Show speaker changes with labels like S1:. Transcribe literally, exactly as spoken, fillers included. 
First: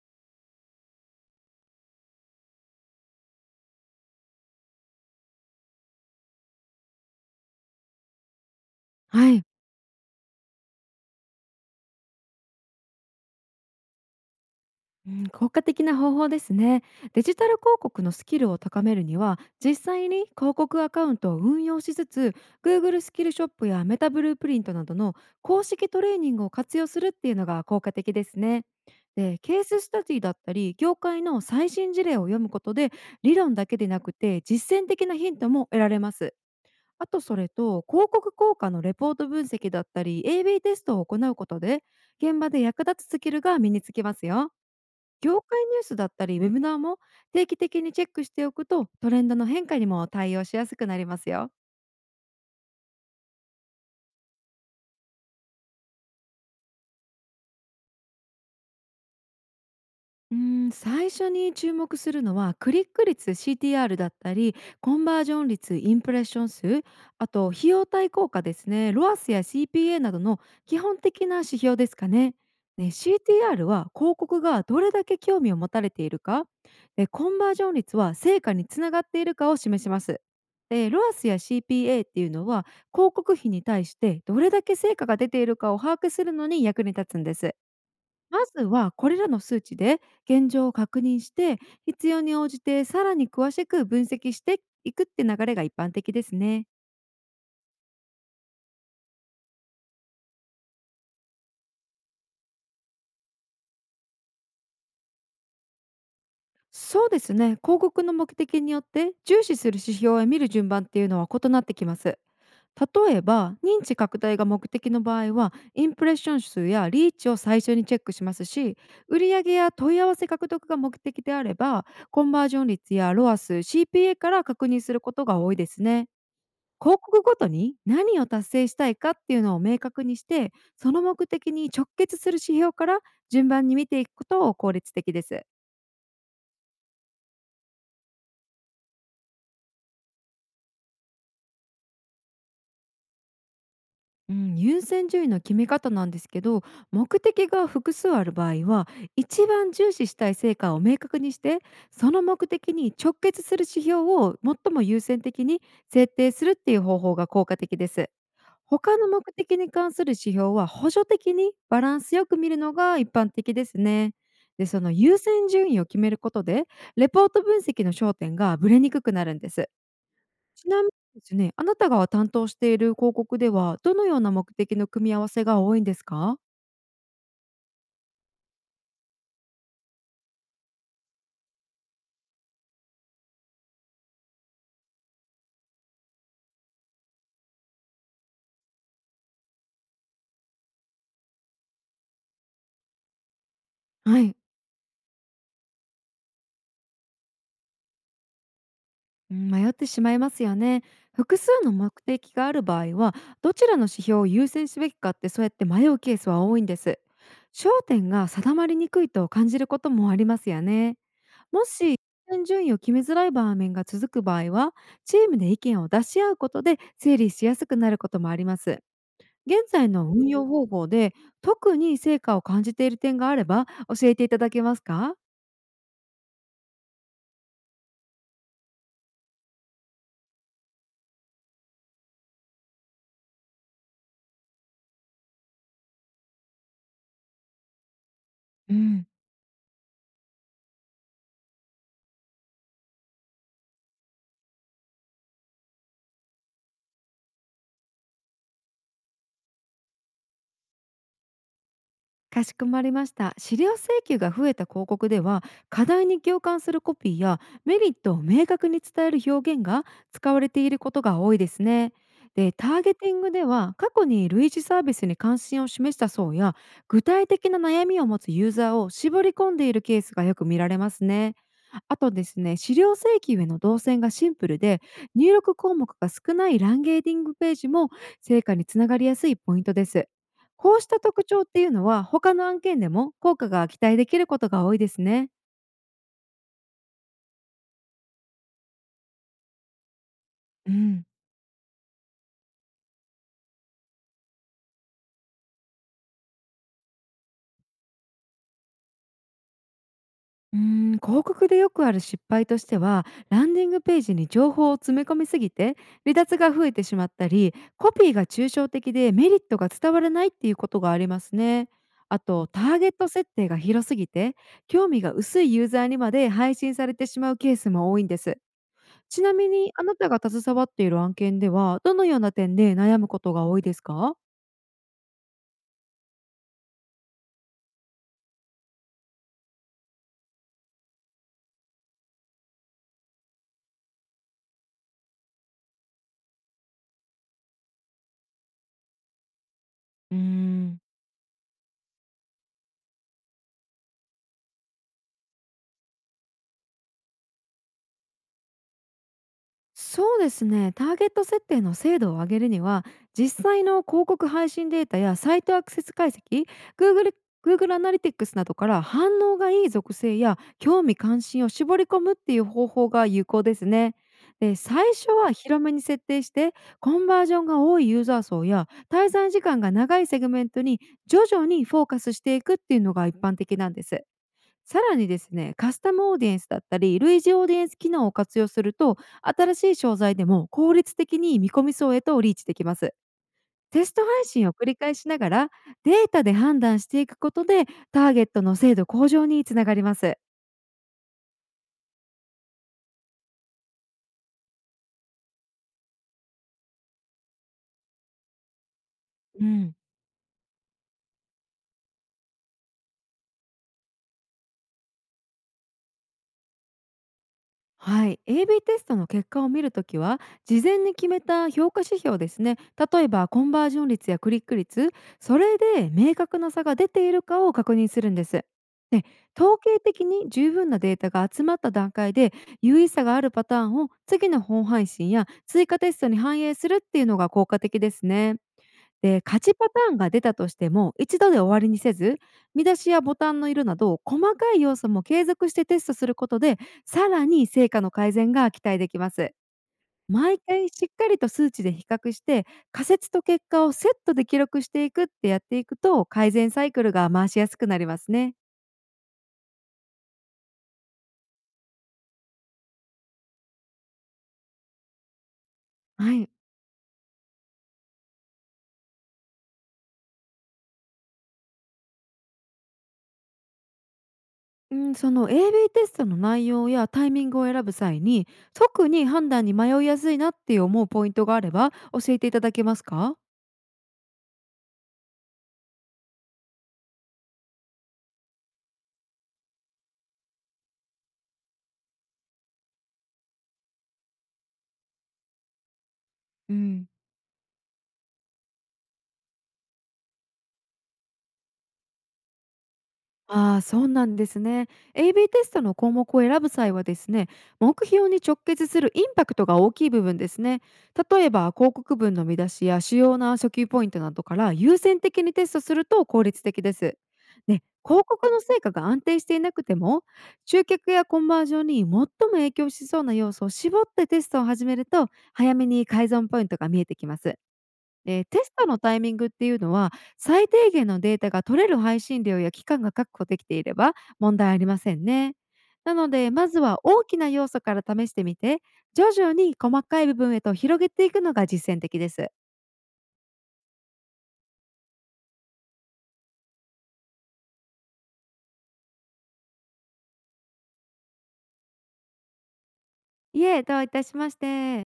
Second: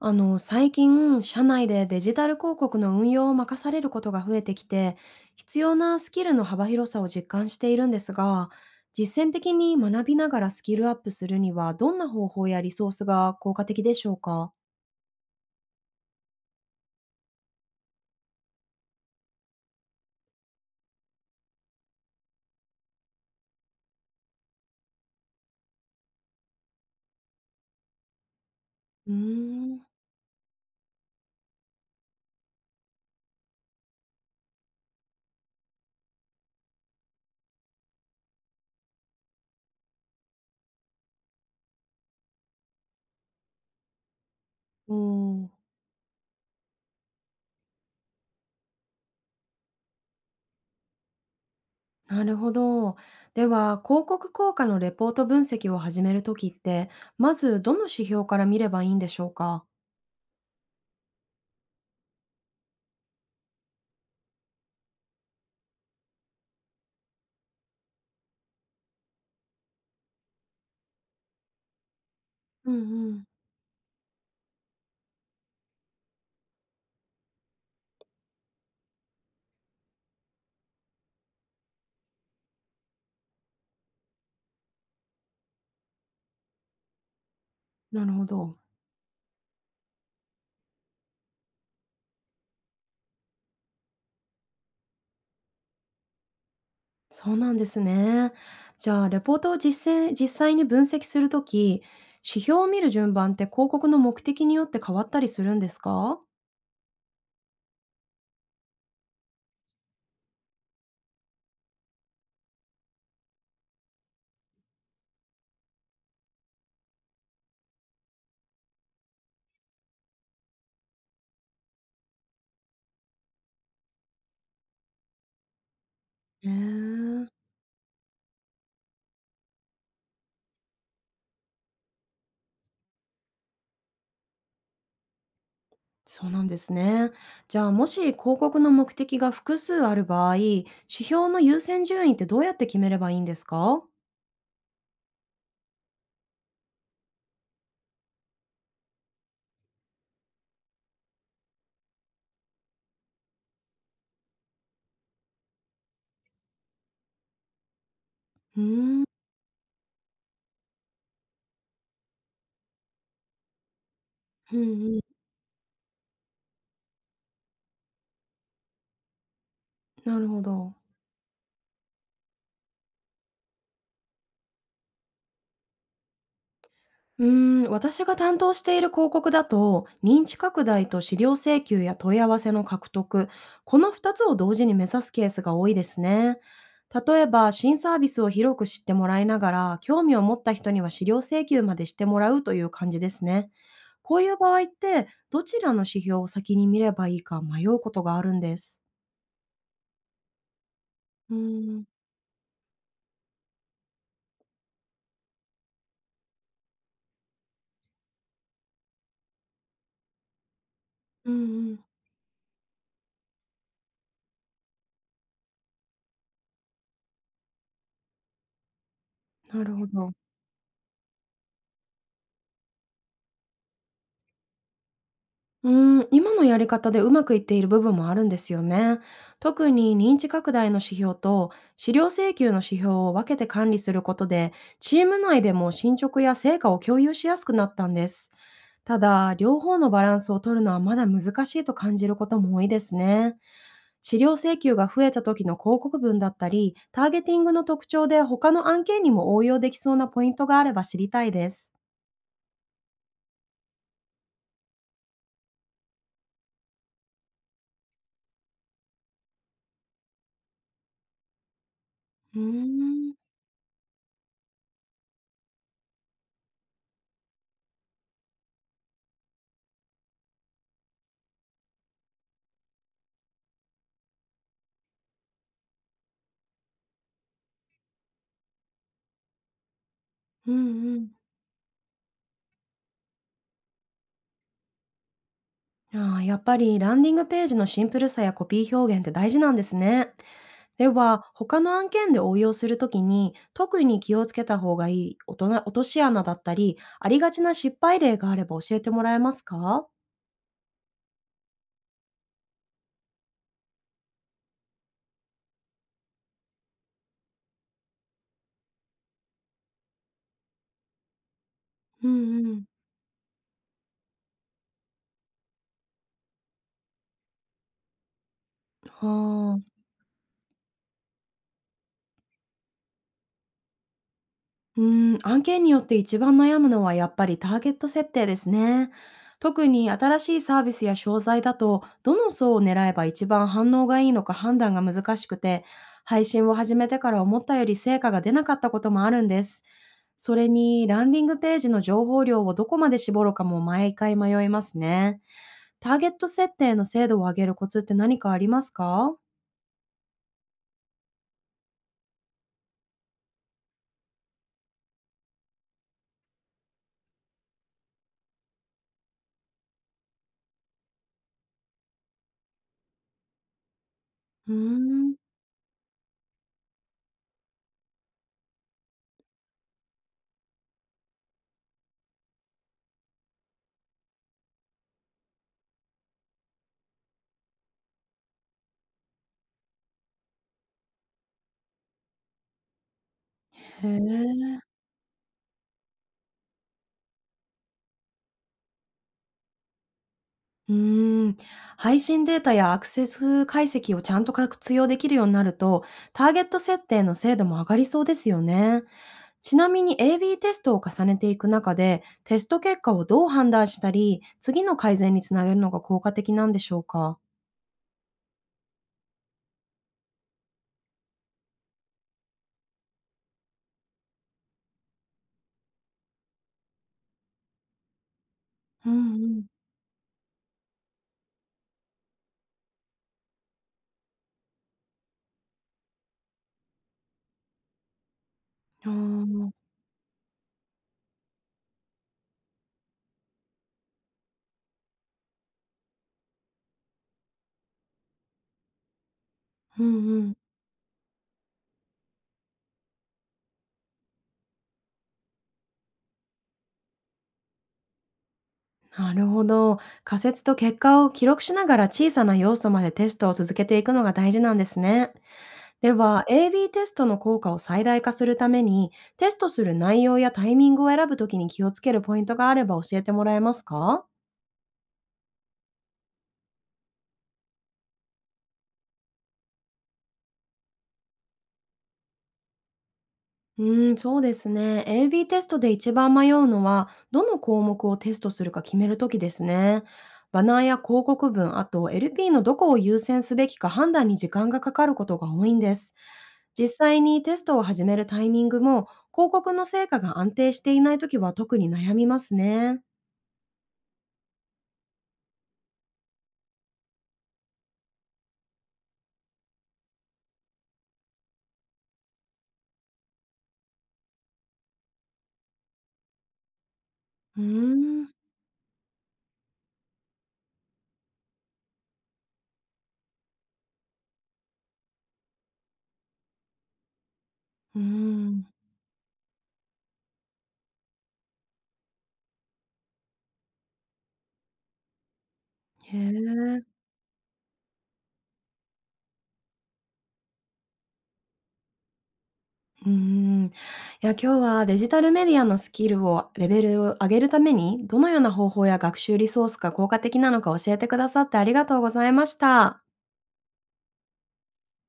S1: あの、最近、社内でデジタル広告の運用を任されることが増えてきて、必要なスキルの幅広さを実感しているんですが、実
S2: は
S1: 践
S2: い、
S1: 的に学びながらスキルアップするには、どんな方法やリソースが効果的でしょうか？
S2: うん、効果的な方法ですね。デジタル広告のスキルを高めるには、実際に広告アカウントを運用しつつ、Google スキルショップやメタブループリントなどの公式トレーニングを活用するっていうのが効果的ですね。
S1: うー
S2: で、ケー
S1: ん、
S2: ススタディだったり、業界の最新事例を読むことで、理論だけでなくて実践的なヒントも得られます。あとそれと広告効果のレポート分析だったり エービー テストを行うことで現場で役立つスキルが身につきますよ。
S1: お
S2: 業
S1: ー、
S2: 界ニュースだったりウェブナーも定期的にチェックしておくとトレンドの変化にも対応しやすくなりますよ。
S1: なるほど。では、広告効果のレポート分析を始めるときって、まずどの指標から見ればいいんでしょうか？
S2: うーん、最初に注目するのはクリック率 シーティーアール だったりコンバージョン率インプレッション数あと費用対効果ですねロアスや シーピーエー などの基本的な指標ですかね。
S1: うんう
S2: ね、
S1: ん、
S2: シーティーアール は広告がどれだけ興味を持たれているか。でコンバージョン率は成果につながっているかを示します。でロアスや シーピーエー っていうのは広告費に対してどれだけ成果が出ているかを把握するのに役に立つんです。
S1: なるほ
S2: ま
S1: ど。
S2: ずはこれらの数値で現状を確認して必要に応じてさらに詳しく分析していくって流れが一般的ですね。
S1: そうなんですね。じゃあ、レポートを実践実際に分析するとき、指標を見る順番って広告の目的によって変わったりするんですか？
S2: そうですね広告の目的によって重視する指標を見る順番っていうのは異なってきます。例えば認知拡大が目的の場合はインプレッション数やリーチを最初にチェックしますし売上や問い合わせ獲得が目的であればコンバージョン率やロアス シーピーエー から確認することが多いですね。
S1: へえ、
S2: 広告ごとに何を達成したいかっていうのを明確にして、その目的に直結する指標から順番に見ていくことを効率的です。
S1: そうなんですね。じゃあ、もし広告の目的が複数ある場合、指標の優先順位ってどうやって決めればいいんですか？
S2: うん、優先順位の決め方なんですけど目的が複数ある場合は一番重視したい成果を明確にしてその目的に直結する指標を最も優先的に設定するっていう方法が効果的です。
S1: うー
S2: 他
S1: ん、
S2: の目的に関する指標は補助的にバランスよく見るのが一般的ですね。
S1: う
S2: で、そ
S1: ん
S2: の
S1: うん、
S2: 優先順位を決めることで、レポート分析の焦点がぶれにくくなるんです。
S1: なるほ
S2: ち
S1: ど。
S2: なみにですね、あなたが担当している広告では、どのような目的の組み合わせが多いんですか？
S1: うーん、私が担当している広告だと、認知拡大と資料請求や問い合わせの獲得、このふたつを同時に目指すケースが多いですね。例えば、新サービスを広く知ってもらいながら、興味を持った人には資料請求までしてもらうという感じですね。こ
S2: は
S1: うい
S2: い、
S1: う場合って、どちらの指標を先に見ればいいか迷うことがあるんです。
S2: うん、迷ってしまいますよね。
S1: うー
S2: 複数の
S1: ん、
S2: 目的がある場合は、どちらの指標を優先すべきかってそうやって迷うケースは多いんです。焦点が定まりにくいと感じることもありますよね。
S1: うん
S2: も
S1: うん、
S2: し優先順位を決めづらい場面が続く場合は、チームで意見を出し合うことで整理しやすくなることもあります。
S1: な
S2: 現
S1: るほ
S2: 在の
S1: ど。
S2: 運用方法で特に成果を感じている点があれば教えていただけますか？
S1: うーん、今のやり方でうまくいっている部分もあるんですよね。特に認知拡大の指標と資料請求の指標を分けて管理することで、チーム内でも進捗や成果を共有しやすくなったんです。
S2: う
S1: た
S2: ん、
S1: だ、両方のバランスを取るのはまだ難しいと感じることも多いですね。資料請求が増えた時の広告文だったり、ターゲティングの特徴で他の案件にも応用できそうなポイントがあれば知りたいです。
S2: かしこまりました。資料請求が増えた広告では、課題に共感するコピーやメリットを明確に伝える表現が使われていることが多いですね。
S1: うー
S2: で、ターゲテ
S1: ん、
S2: ィングでは過去に類似サービスに関心を示した層や具体的な悩みを持つユーザーを絞り込んでいるケースがよく見られますね。あとですね、資料請求への動線がシンプルで、入力項目が少ないランゲーディングページも成果につながりやすいポイントです。
S1: うん
S2: こうし
S1: う
S2: た
S1: ん。
S2: 特徴っていうのは、他の案件でも効果が期待できることが多いですね。
S1: ああ、やっぱりランディングページのシンプルさやコピー表現って大事なんですね。
S2: う
S1: で
S2: ん。
S1: は、他の案件で応用するときに、特に気をつけた方がいい大人落とし穴だったり、ありがちな失敗例があれば教えてもらえますか？
S2: うーん広告でよくある失敗としてはランディングページに情報を詰め込みすぎて離脱が増えてしまったりコピーが抽象的でメリットが伝わらないっていうことがありますね。
S1: う
S2: あ
S1: ん
S2: と
S1: う
S2: タ
S1: ん。
S2: ーゲット設定が広すぎて興味が薄いユーザーにまで配信されてしまうケースも多いんです。ちなみ
S1: は
S2: に
S1: あ。
S2: あなたが携わっている案件ではどのような点で悩むことが多いですか？
S1: うーん、案件によって一番悩むのはやっぱりターゲット設定ですね。特に新しいサービスや商材だと、どの層を狙えば一番反応がいいのか判断が難しくて、配信を始めてから思ったより成果が出なかったこともあるんです。
S2: うー
S1: それ
S2: ん
S1: に、ランディングページの情報量をどこまで絞るかも毎回迷いますね。ターゲット設定の精度を上げるコツって何かありますか？
S2: そうですね。ターゲット設定の精度を上げるには、実際の広告配信データやサイトアクセス解析、Google, Google アナリティクスなどから反応がいい属性や興味関心を絞り込むっていう方法が有効ですね。
S1: うー
S2: で最初
S1: ん。
S2: は広めに設定してコンバージョンが多いユーザー層や滞在時間が長いセグメントに徐々にフォーカスしていくっていうのが一般的なんです。さらにですね、カスタムオーディエンスだったり、類似オーディエンス機能を活用すると、新しい商材でも効率的に見込み層へとリーチできます。テ
S1: へ
S2: スト配信
S1: え。
S2: を繰り返しながら、データで判断していくことで、ターゲットの精度向上につながります。
S1: うーん、配信データやアクセス解析をちゃんと活用できるようになると、ターゲット設定の精度も上がりそうですよね。
S2: う
S1: ちな
S2: ん、
S1: みに エービー テストを重ねていく中で、テスト結果をどう判断したり、次の改善につなげるのが効果的なんでしょうか？
S2: はい、エービー テストの結果を見るときは事前に決めた評価指標ですね。例えばコンバージョン率やクリック率。それで明確な差が出ているかを確認するんです。
S1: う
S2: で
S1: んうん。
S2: 統計的に十分なデータが集まった段階で有意差があるパターンを次の本配信や追加テストに反映するっていうのが効果的ですね。
S1: あ
S2: で、勝
S1: ー、
S2: ちパターンが出たとしても、一度で終わりにせず、見出しやボタンの色など、細かい要素も継続してテストすることで、さらに成果の改善が期待できます。
S1: うんうん。
S2: 毎回しっかりと数値で比較して、仮説と結果をセットで記録していくってやっていくと、改善サイクルが回しやすくなりますね。
S1: なるほど。仮説と結果を記録しながら小さな要素までテストを続けていくのが大事なんですね。で
S2: は
S1: は、
S2: い。
S1: エービー テストの効果を最大化するために、テストする内容やタイミングを選ぶときに気をつけるポイントがあれば教えてもらえますか？
S2: うん、その エービー テストの内容やタイミングを選ぶ際に、特に判断に迷いやすいなって思うポイントがあれば教えていただけますか？
S1: うーん、そうですね。エービー テストで一番迷うのは、どの項目をテストするか決めるときですね。バナーや広告文、あと エルピー のどこを優先すべきか判断に時間がかかることが多いんです。
S2: う
S1: 実
S2: ん、
S1: 際にテストを始めるタイミングも、広告の成果が安定していないときは特に悩みますね。
S2: ああ、そうなんですね。エービー テストの項目を選ぶ際はですね、目標に直結するインパクトが大きい部分ですね。例えば広告文の見出しや主要な初級ポイントなどから優先的にテストすると効率的です。
S1: うー
S2: ね、広
S1: ん、
S2: 告の成果が安定していなくても、集客やコンバージョンに最も影響しそうな要素を絞ってテストを始めると、早めに改善ポイントが見えてきます。
S1: うー
S2: で、テ
S1: ん。
S2: ストのタイミングっていうのは、最低限のデータが取れる配信量や期間が確保できていれば問題ありませんね。な
S1: へ
S2: ので、まず
S1: え、
S2: は大きな要素から試してみて、徐々に細かい部分へと広げていくのが実践的です。
S1: うんん。いや、今日はデジタルメディアのスキルをレベルを上げるために、どのような方法や学習リソースが効果的なのか教えてくださってありがとうございました。
S2: いえ、どういたしまして。